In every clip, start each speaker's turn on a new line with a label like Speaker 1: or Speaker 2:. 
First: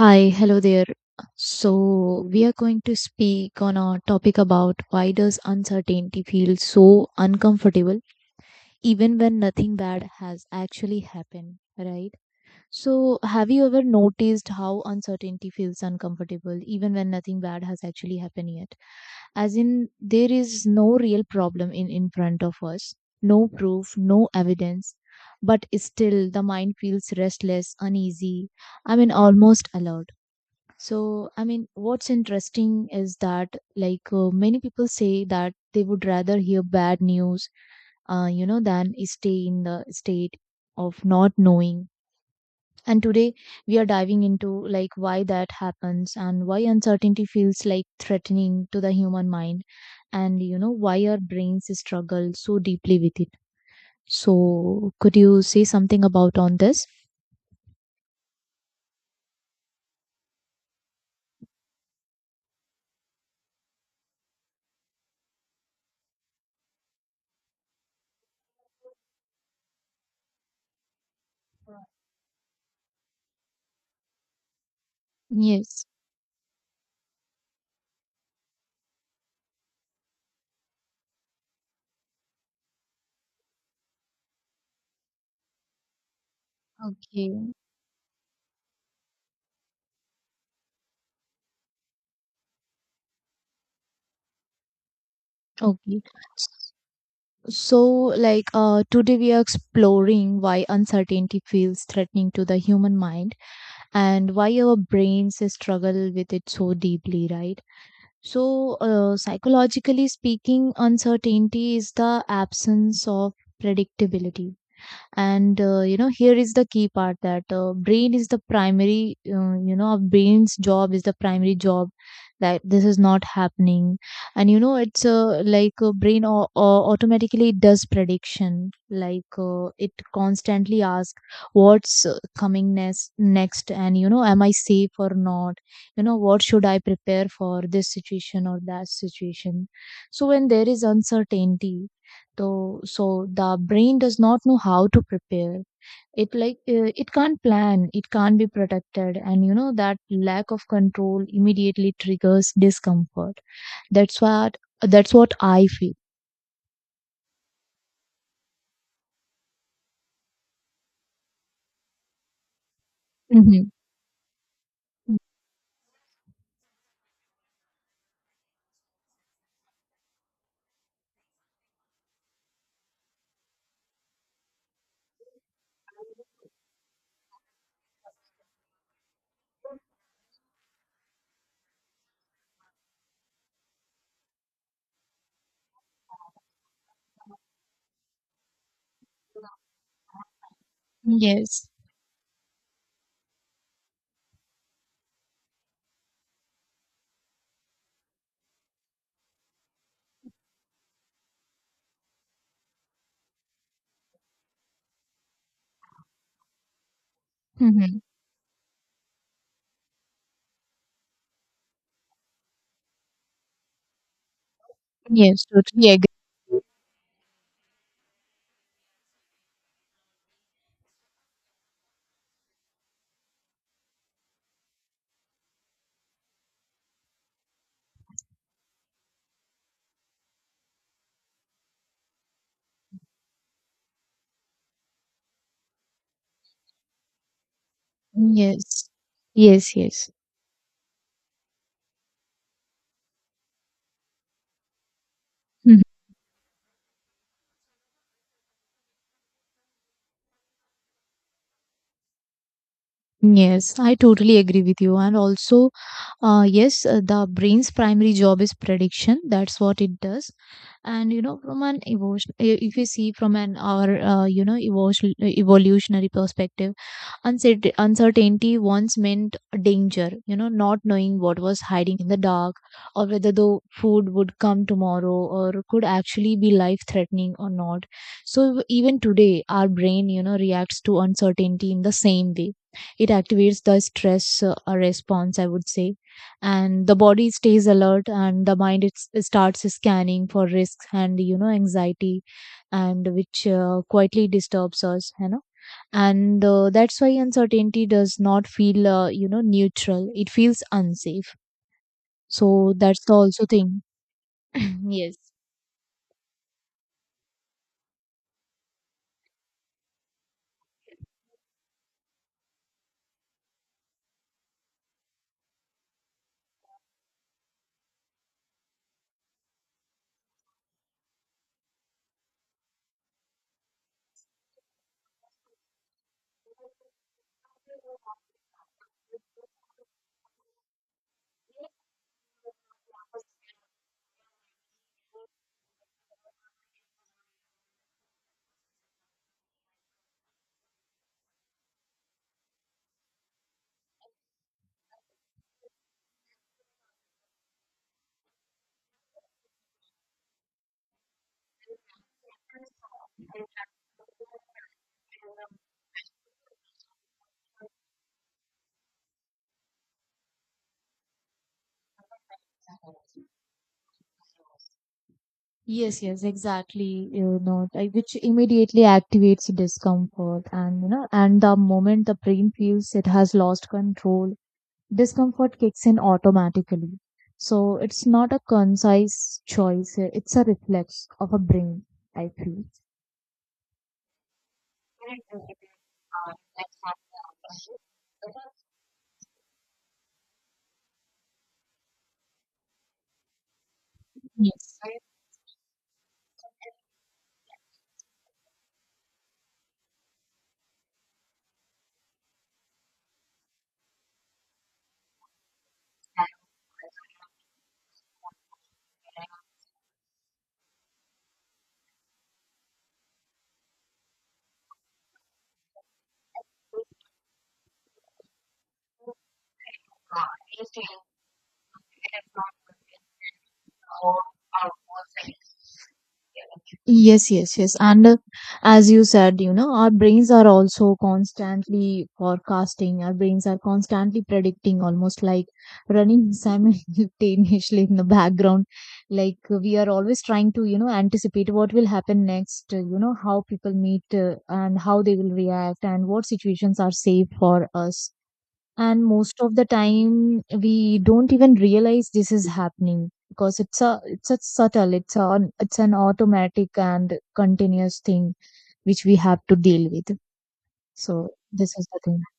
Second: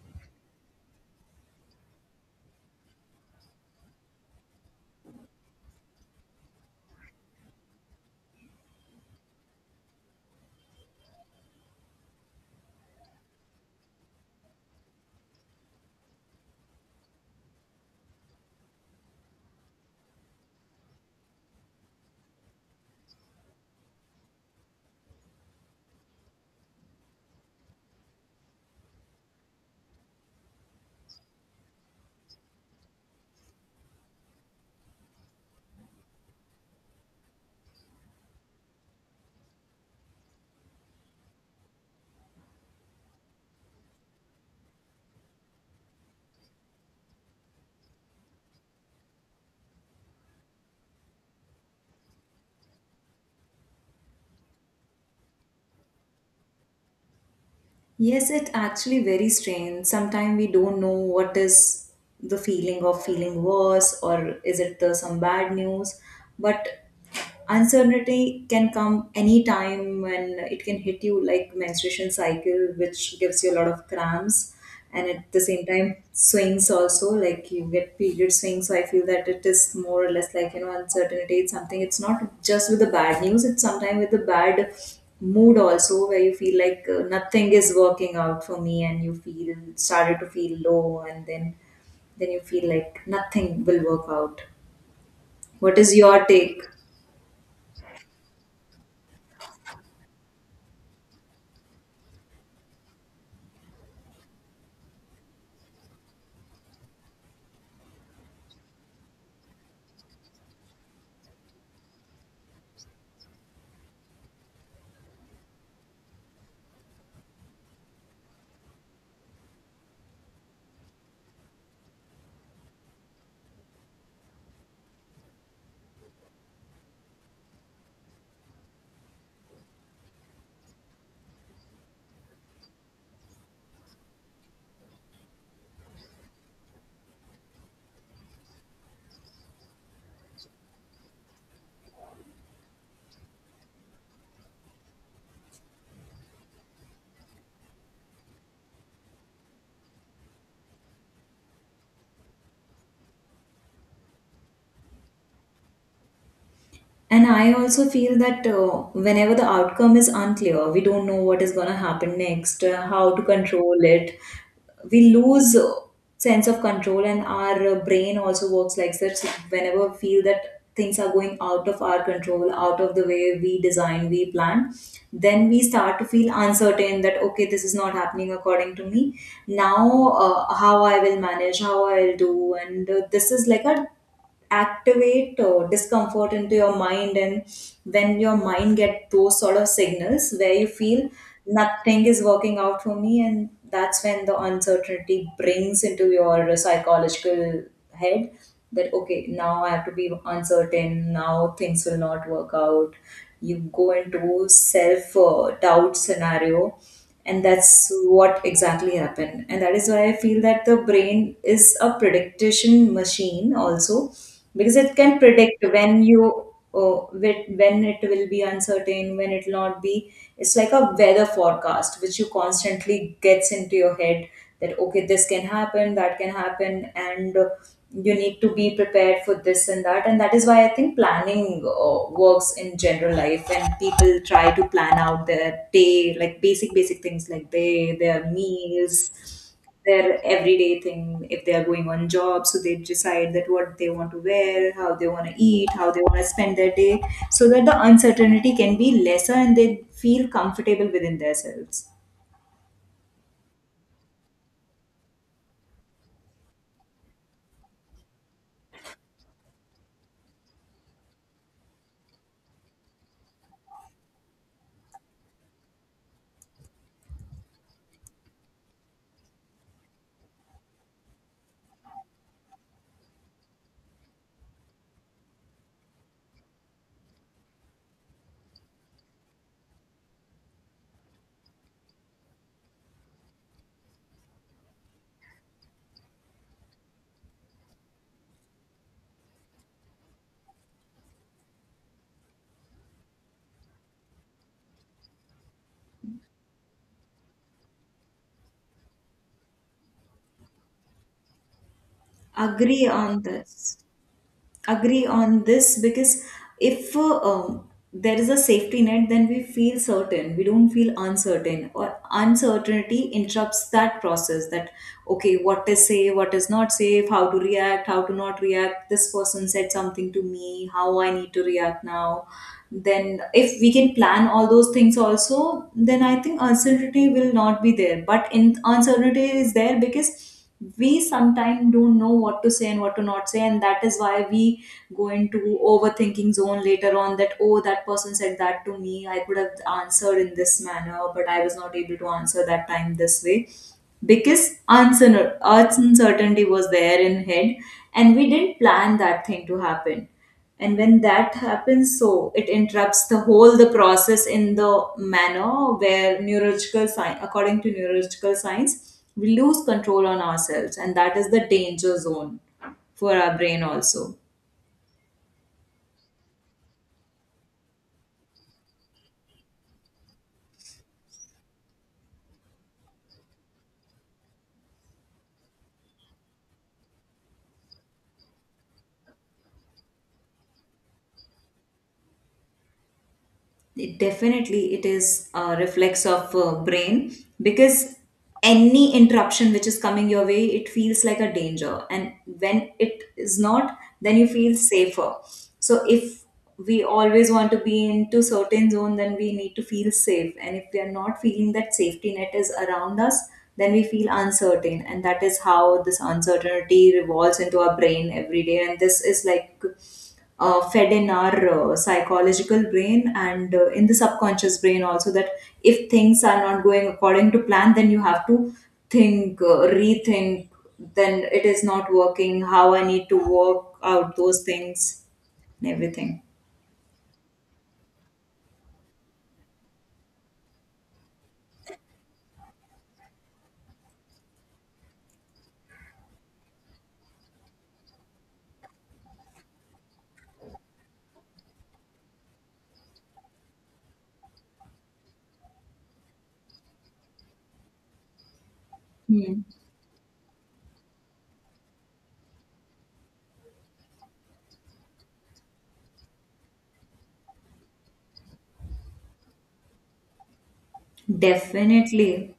Speaker 1: Hi, hello there. So, we are going to speak on a topic about why does uncertainty feel so uncomfortable even when nothing bad has actually happened, right? So, have you ever noticed how uncertainty feels uncomfortable even when nothing bad has actually happened yet? As in, there is no real problem in front of us, no proof, no evidence, but still the mind feels restless, uneasy, I mean almost alert so, I mean, what's interesting is that, like, many people say that they would rather hear bad news, you know, than stay in the state of not knowing. And today we are diving into, like, why that happens and why uncertainty feels like threatening to the human mind and, you know, why our brains struggle so deeply with it. So, could you say something about on this?
Speaker 2: Yes, it actually very strange. Sometimes we don't know what is the feeling of feeling worse or is it some bad news. But uncertainty can come anytime and it can hit you like menstruation cycle, which gives you a lot of cramps, and at the same
Speaker 1: Yes.
Speaker 2: time swings also, like you get period swings. So I feel that it is more or less like, you know, uncertainty, it's something, it's not just with the bad news, it's sometimes with the bad mood also, where you feel like
Speaker 1: Okay.
Speaker 2: nothing is working out for me and you feel started to feel low, and then you feel like nothing will work out. What is
Speaker 1: Okay.
Speaker 2: your take?
Speaker 1: So, like today, we are exploring why uncertainty feels threatening to the human mind and why our brains struggle with it so deeply, right? So, psychologically speaking, uncertainty is the absence of predictability and you know, here is the key part that brain is the primary you know, our brain's job is the primary job, that this is not happening. And you know, it's like a brain automatically does prediction, like it constantly asks what's coming next, and you know, am I safe or not, you know, what should I prepare for this situation or that situation. So when there is uncertainty, so the brain does not know how to prepare. It like it can't plan, it can't be protected, and you know that lack of control immediately triggers discomfort. That's what that's what I feel.
Speaker 2: And I also feel that whenever the outcome is unclear, we don't know what is going to happen next, how to
Speaker 1: Mm-hmm.
Speaker 2: control it. We
Speaker 1: Mm-hmm.
Speaker 2: lose sense of control, and our brain also works like such. Whenever we feel that things are going out of our control, out of the way we design, we plan, then we start to feel uncertain that okay, this is not happening according to me. Now, how I will manage, how I will do, and this is like a activate discomfort into your mind. And when your mind get those sort of signals where you feel
Speaker 1: Yes.
Speaker 2: nothing is working out for me, and that's when the uncertainty brings into your psychological head, that okay, now I have to be uncertain, now things will not work out. You go into self doubt scenario, and that's
Speaker 1: Mm-hmm.
Speaker 2: what exactly happened, and that is why I feel that the brain is a prediction machine also, because it can
Speaker 1: Yes.
Speaker 2: predict
Speaker 1: Totally
Speaker 2: when you
Speaker 1: agree.
Speaker 2: when it will be uncertain, when it will not be. It's like a weather forecast which you constantly gets into your head, that okay, this can happen, that can happen, and you need to be prepared for this and that. And that is why I think planning works in general life, when people try to plan out their day, like basic things like they their
Speaker 1: Yes.
Speaker 2: meals,
Speaker 1: Yes. Yes.
Speaker 2: their everyday thing. If they are going on job, so they decide that what they want to wear, how they want to eat,
Speaker 1: Mhm.
Speaker 2: how they want to spend their day, so that the uncertainty can be lesser and they feel comfortable within themselves.
Speaker 1: Yes, I totally agree with you. And also, yes, the brain's primary job is prediction. That's what it does. And you know, from an evolution, if you see from an or you know, evolutionary perspective, uncertainty once meant danger, you know, not knowing what was hiding in the dark or whether the food would come tomorrow, or could actually be life threatening or not. So even today our brain, you know, reacts to uncertainty in the same way. It activates the stress response, I would say, and the body stays alert and the mind, it starts scanning for risks and, you know, anxiety, and which quietly disturbs us, you know. And that's why uncertainty does not feel you know, neutral, it feels unsafe. So
Speaker 2: Agree
Speaker 1: that's the
Speaker 2: on
Speaker 1: also
Speaker 2: this.
Speaker 1: thing.
Speaker 2: Agree
Speaker 1: Yes.
Speaker 2: on this because if there is a safety net, then we feel certain, we don't feel uncertain. Or uncertainty interrupts that process, that okay, what is safe, what is not safe, how to react, how to not react, this person said something to me, how I need to react now. Then if we can plan all those things also, then I think uncertainty will not be there. But in uncertainty is there because we sometimes don't know what to say and what to not say, and that is why we go into overthinking zone later on, that oh, that person said that to me, I could have answered in this manner, but I was not able to answer that time this way because uncertainty was there in head, and we didn't plan that thing to happen. And when that happens, so it interrupts the whole the process, in the manner where neurological science, according to neurological science, we lose control on ourselves, and that is the danger zone for our brain also.
Speaker 1: Yes, yes, exactly. You know, like, which immediately activates discomfort, and you know, and the moment the brain feels it has lost control, discomfort kicks in automatically. So it's not a concise choice; it's a reflex of a brain. I feel.
Speaker 2: It definitely, it is a reflex of brain, because any interruption which is coming your way, it feels like a danger, and when it is not, then you feel
Speaker 1: Yes.
Speaker 2: safer. So if we always want to be into certain zone, then we need to feel safe, and if we are not feeling that safety net is around us, then we feel uncertain. And that is how this uncertainty revolves into our brain every day, and this is like fed in our psychological brain and in the subconscious brain also, that if things are not going according to plan, then you have to think rethink. Then it is not working, how I need to work out those things and everything.
Speaker 1: Yes, yes, yes. And as you said, you know, our brains are also constantly forecasting. Our brains are constantly predicting, almost like running simultaneously in the background. Like we are always trying to, you know, anticipate what will happen next, you know, how people meet and how they will react and what situations are safe for us. And most
Speaker 2: Hmm.
Speaker 1: of the time we don't even realize this is happening, because it's a subtle, it's an automatic and continuous thing which we have to deal with. So this is the thing.
Speaker 2: Definitely.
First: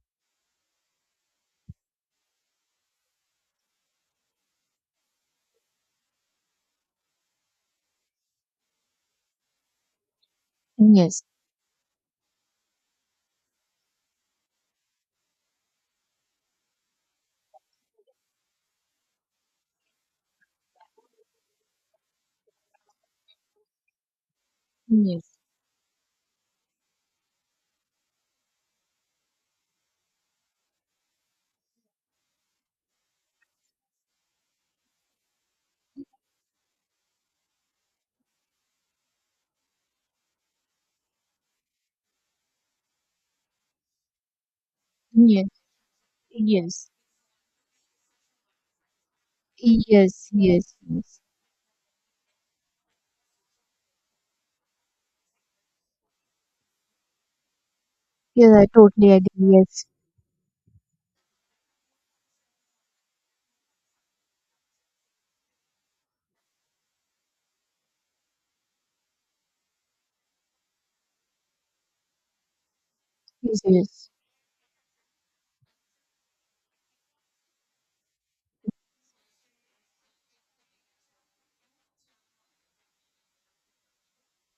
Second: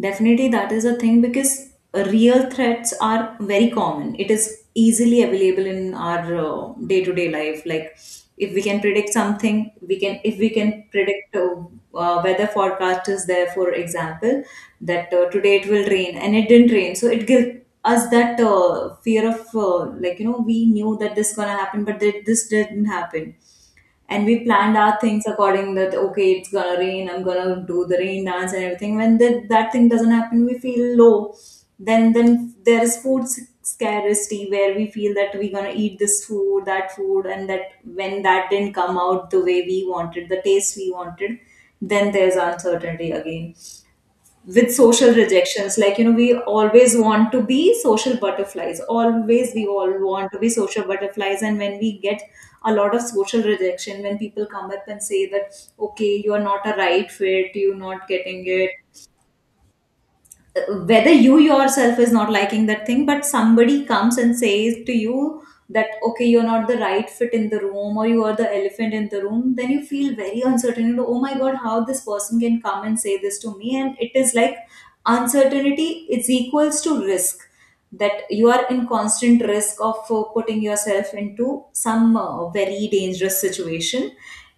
Speaker 2: Definitely, that is a thing because real threats are very common. It is easily available in our day to day life. Like, if we can predict something, we can, if we can
Speaker 1: Yes.
Speaker 2: predict weather forecast is there, for example, that today it will rain and it didn't rain. So, it gives us that fear of, like, you know, we knew that this gonna happen, but that this didn't happen. And we planned our things
Speaker 1: Yes.
Speaker 2: according that okay, it's gonna rain, I'm gonna do the rain dance and everything. When that thing doesn't happen, we feel low. Then there is scarcity, where we feel that we're gonna eat this food, that food, and that when that didn't come out the way we wanted, the taste we wanted, then there's uncertainty again. With social
Speaker 1: Yes.
Speaker 2: rejections, like, you know, we
Speaker 1: Yes.
Speaker 2: always want to be social butterflies, always, we all
Speaker 1: Yes.
Speaker 2: want to be
Speaker 1: Yes.
Speaker 2: social
Speaker 1: Yes.
Speaker 2: butterflies, and when we get a lot of social rejection, when people come up and say that okay, you are not a right fit, you're not getting
Speaker 1: Yes, I
Speaker 2: it,
Speaker 1: totally agree. Yes.
Speaker 2: whether you yourself is not liking that thing, but somebody comes and says to you that okay, you're not the right fit in the room, or you are the elephant in the room, then you feel very uncertain, you know, oh my god, how this person can come and say this to
Speaker 1: Yes.
Speaker 2: me. And
Speaker 1: Yes.
Speaker 2: it is like uncertainty is equals to risk, that you are in constant risk of putting yourself into some very dangerous situation,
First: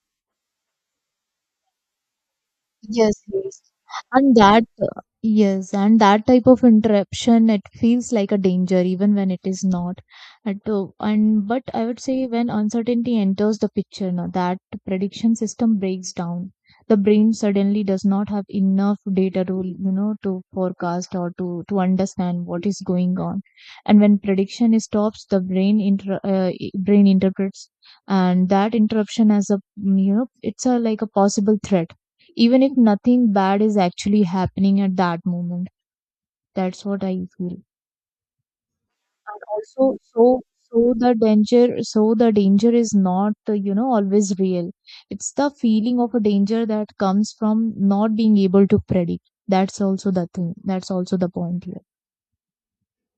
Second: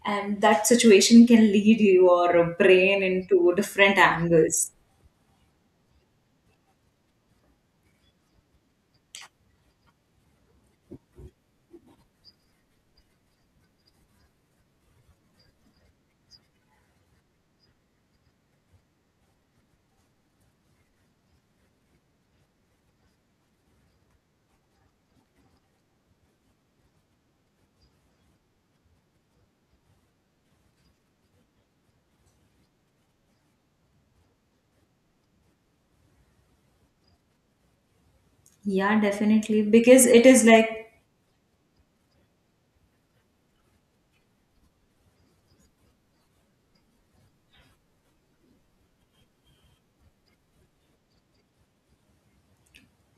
Speaker 2: and that situation can lead your brain
Speaker 1: Yes,
Speaker 2: into
Speaker 1: yes.
Speaker 2: different
Speaker 1: And that,
Speaker 2: angles.
Speaker 1: yes, and that type of interruption, it feels like a danger even when it is not. At, and but I would say, when uncertainty enters the picture, now that prediction system breaks down. The brain suddenly does not have enough data to, you know, to forecast or to understand what is going on. And when prediction is stops, the brain interprets, and that interruption as a, you know, it's a like a possible threat, even if nothing bad is actually happening at that moment. That's what I feel.
Speaker 2: Yeah,
Speaker 1: And
Speaker 2: definitely.
Speaker 1: also,
Speaker 2: Because it is like
Speaker 1: so the danger is not you know, always real. It's the feeling of a danger that comes from not being able to predict. That's also the thing. That's also the point here.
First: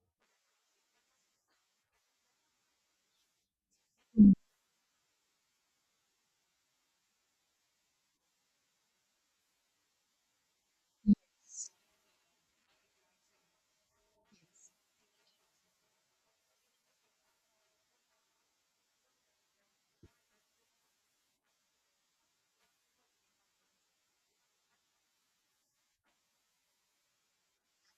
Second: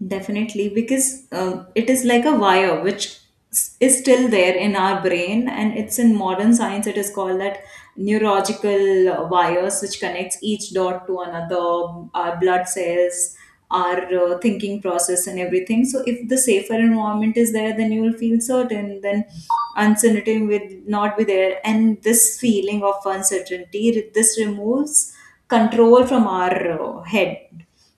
Speaker 2: definitely, because it is like a wire which is still
Speaker 1: Mm.
Speaker 2: there in our brain, and it's in modern science. It is called that neurological wires, which connects each dot to another, our blood cells, our thinking process, and everything. So, if the safer environment is there, then you will feel certain. Then uncertainty will not be there, and this feeling of uncertainty, this removes control from our head.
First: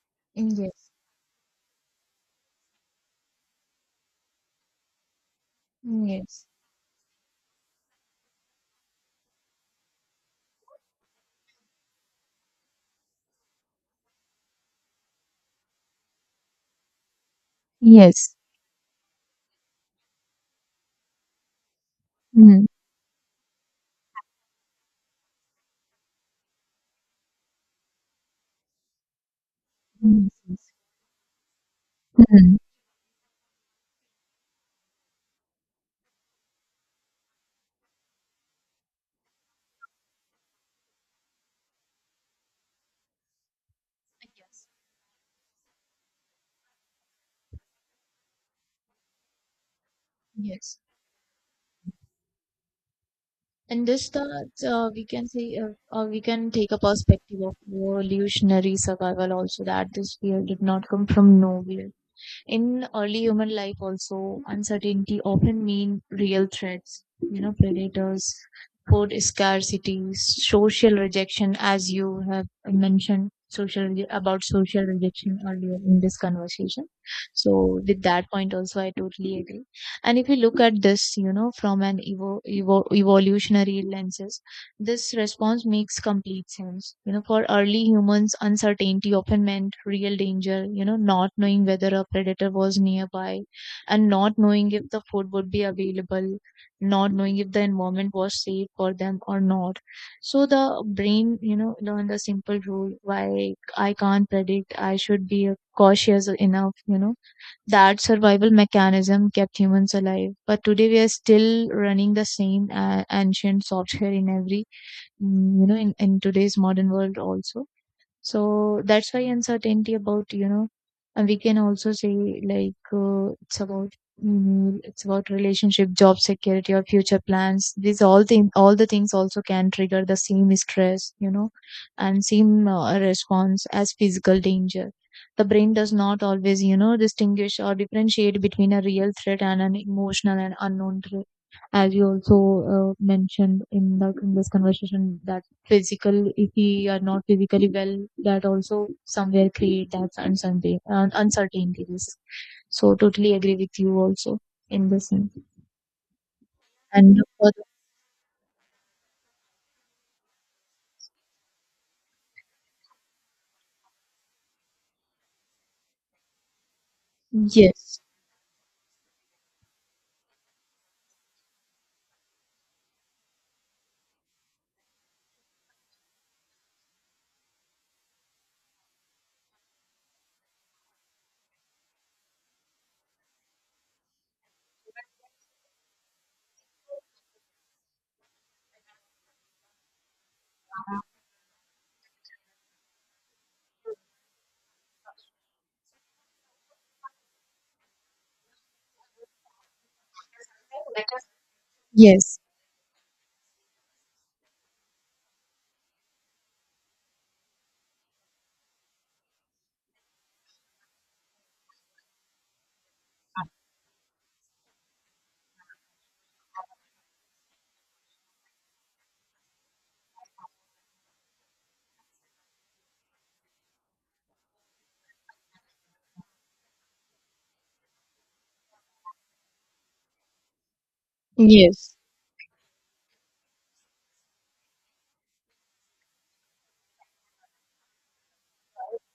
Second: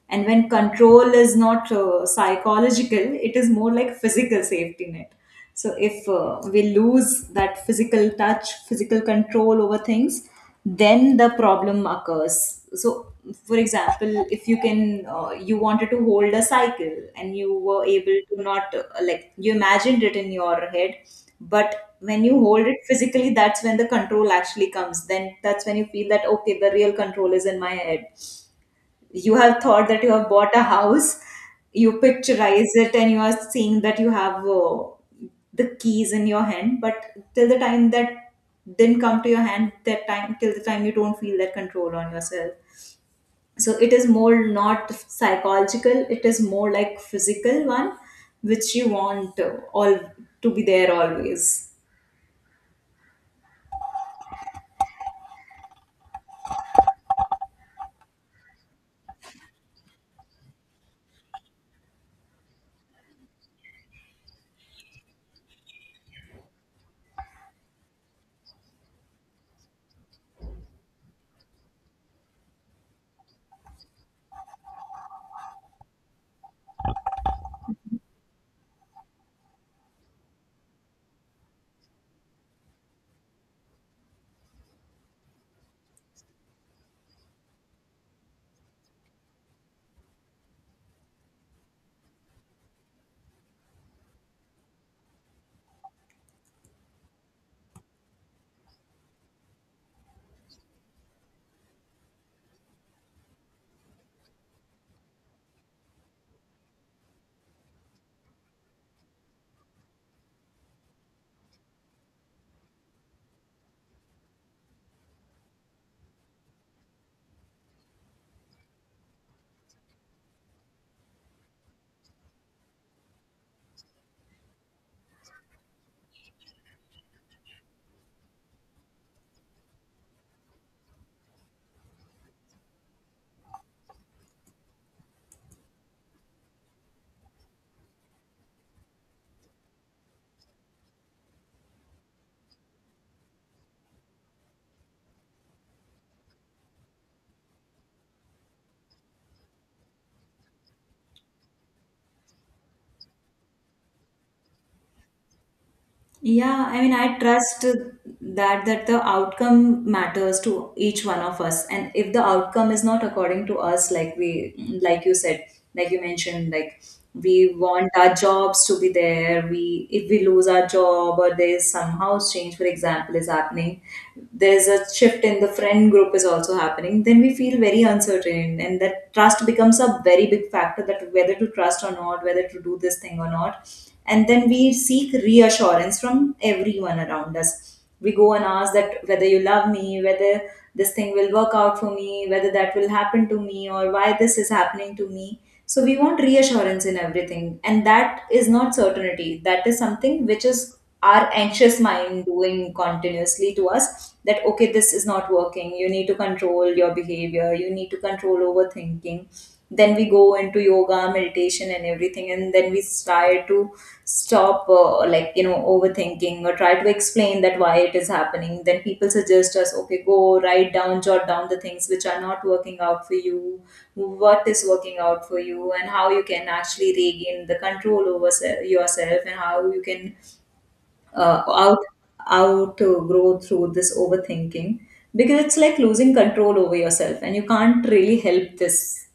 Speaker 2: And
Speaker 1: Mm,
Speaker 2: when
Speaker 1: yes.
Speaker 2: control is not psychological, it is more like physical safety net. So
Speaker 1: Mm,
Speaker 2: if
Speaker 1: yes.
Speaker 2: we lose that physical touch, physical control over things, then the problem occurs. So, for example, if you can, you wanted to hold a cycle, and you were able
Speaker 1: Yes.
Speaker 2: to not, like, you imagined it in your head, but when you
Speaker 1: Mm.
Speaker 2: hold it physically, that's when the control actually comes. Then that's when you feel that, okay, the real control is in my head. You have thought that you
Speaker 1: Mm,
Speaker 2: have bought a
Speaker 1: yes.
Speaker 2: house, you
Speaker 1: Mm.
Speaker 2: picturize it, and you are seeing that you have the keys in your hand, but till the time that didn't come to your hand, that time, till the time you don't feel that control on yourself. So it is more not psychological, it is more like physical one, which you want all to be
Speaker 1: Yes.
Speaker 2: there always.
Speaker 1: In this thought, we can say, or we can take a perspective of evolutionary survival also, that this fear did not come from nowhere. In early human life, also, uncertainty often mean real threats, you know, predators, food scarcity, social rejection, as you have mentioned about social rejection earlier in this conversation. So with that point also, I totally agree. And if you look at this, you know, from an evolutionary lenses, this response makes complete sense. You know, for early humans, uncertainty often meant real danger, you know, not knowing whether a predator was nearby, and not knowing if the food would be available, not knowing if the environment was safe for them or not. So the brain, you know, learned a simple rule, why I can't predict, I should be cautious enough, you know. That survival mechanism kept humans alive. But today we are still running the same ancient software in every you know, in today's modern world also. So that's why uncertainty, about you know, and we can also say like it's about, it's about relationship, job security, or future plans, these all things, all the things also can trigger the same stress, you know, and same response as physical danger. The brain does not always, you know, distinguish or differentiate between a real threat and an emotional and unknown threat, as you also mentioned in the in this conversation, that physical, if we are not physically well, that also somewhere create that uncertainty, uncertainties. So totally agree with you also in this thing.
Speaker 2: Yeah, I mean,
Speaker 1: And
Speaker 2: I
Speaker 1: for,
Speaker 2: trust that the outcome matters to each one of us, and if the outcome is not according to us, like we, like you said, like you mentioned, like we want
Speaker 1: yes.
Speaker 2: our jobs to be there. We, if we lose our job, or there is some house change, for example, is happening, there's a shift in the friend group is also happening. Then we feel very uncertain, and that trust becomes a very big factor, that whether to trust or not, whether to do this thing or not. And then we seek reassurance from everyone around us, we go and ask that whether you love me, whether this thing will work out for me, whether that will happen to me, or why this is happening to me. So we want reassurance in everything, and that is not certainty, that is something which is our anxious mind
Speaker 1: Yes.
Speaker 2: doing continuously to us, that okay, this is not working, you need to control your behavior, you need to control overthinking. Then we go into yoga, meditation and everything, and then we try to stop like, you know, overthinking, or try to explain that why it is happening. Then people suggest us, okay, go write down, jot down the things which are not working out for you, what is working out for you, and how you can actually regain the control over yourself, and how you can uh, out
Speaker 1: Yes.
Speaker 2: outgrow through this overthinking, because it's like losing control over yourself, and you can't really help this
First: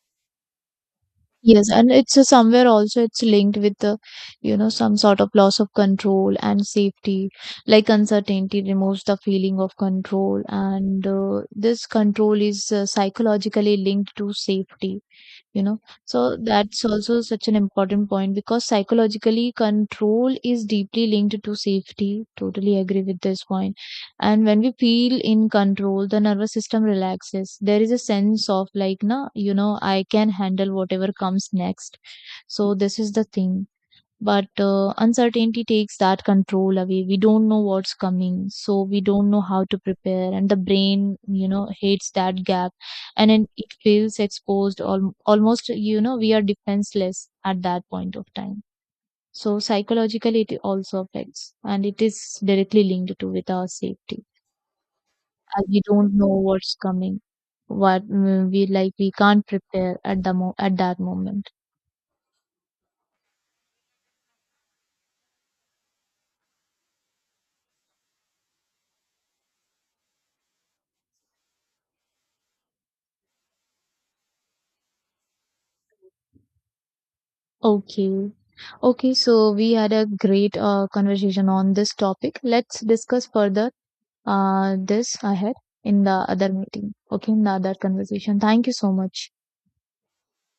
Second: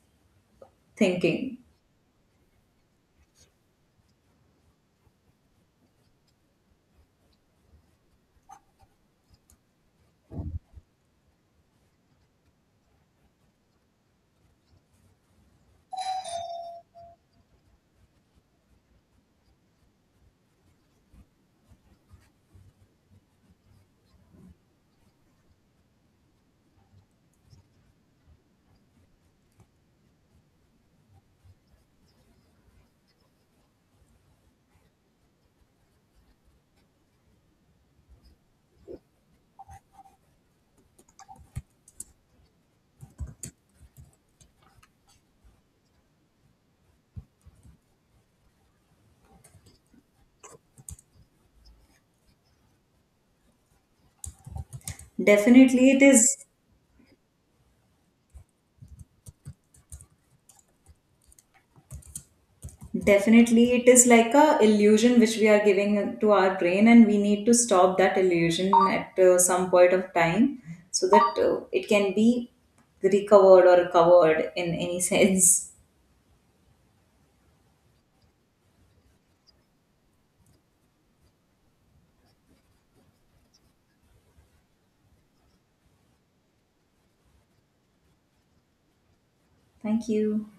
Speaker 2: thinking.
Speaker 1: Yes, and it's somewhere also, it's linked with the, you know, some sort of loss of control and safety. Like uncertainty removes the feeling of control, and this control is psychologically linked to safety, you know. So that's also such an important point, because psychologically control is deeply linked to safety, totally agree with this point. And when we feel in control, the nervous system relaxes, there is a sense of like, na, you know, I can handle whatever comes next. So this is the thing. But uncertainty takes that control away, we don't know what's coming, so we don't know how to prepare, and the brain, you know, hates that gap. And then it feels exposed, almost, you know, we are defenseless at that point of time. So psychologically it also affects, and it is directly linked to with our safety, as we
Speaker 2: Definitely, it
Speaker 1: don't know
Speaker 2: is.
Speaker 1: what's coming, what, we like we can't prepare at the at that moment.
Speaker 2: Definitely, it is like a illusion which we are giving to our brain, and we need to stop that illusion at some point of time, so that it can be recovered or recovered in any sense.
Speaker 1: Okay. Okay, so we had a great conversation on this topic. Let's discuss further this ahead in the other meeting. Okay, in the other conversation. Thank you so much.
Speaker 2: Thank you.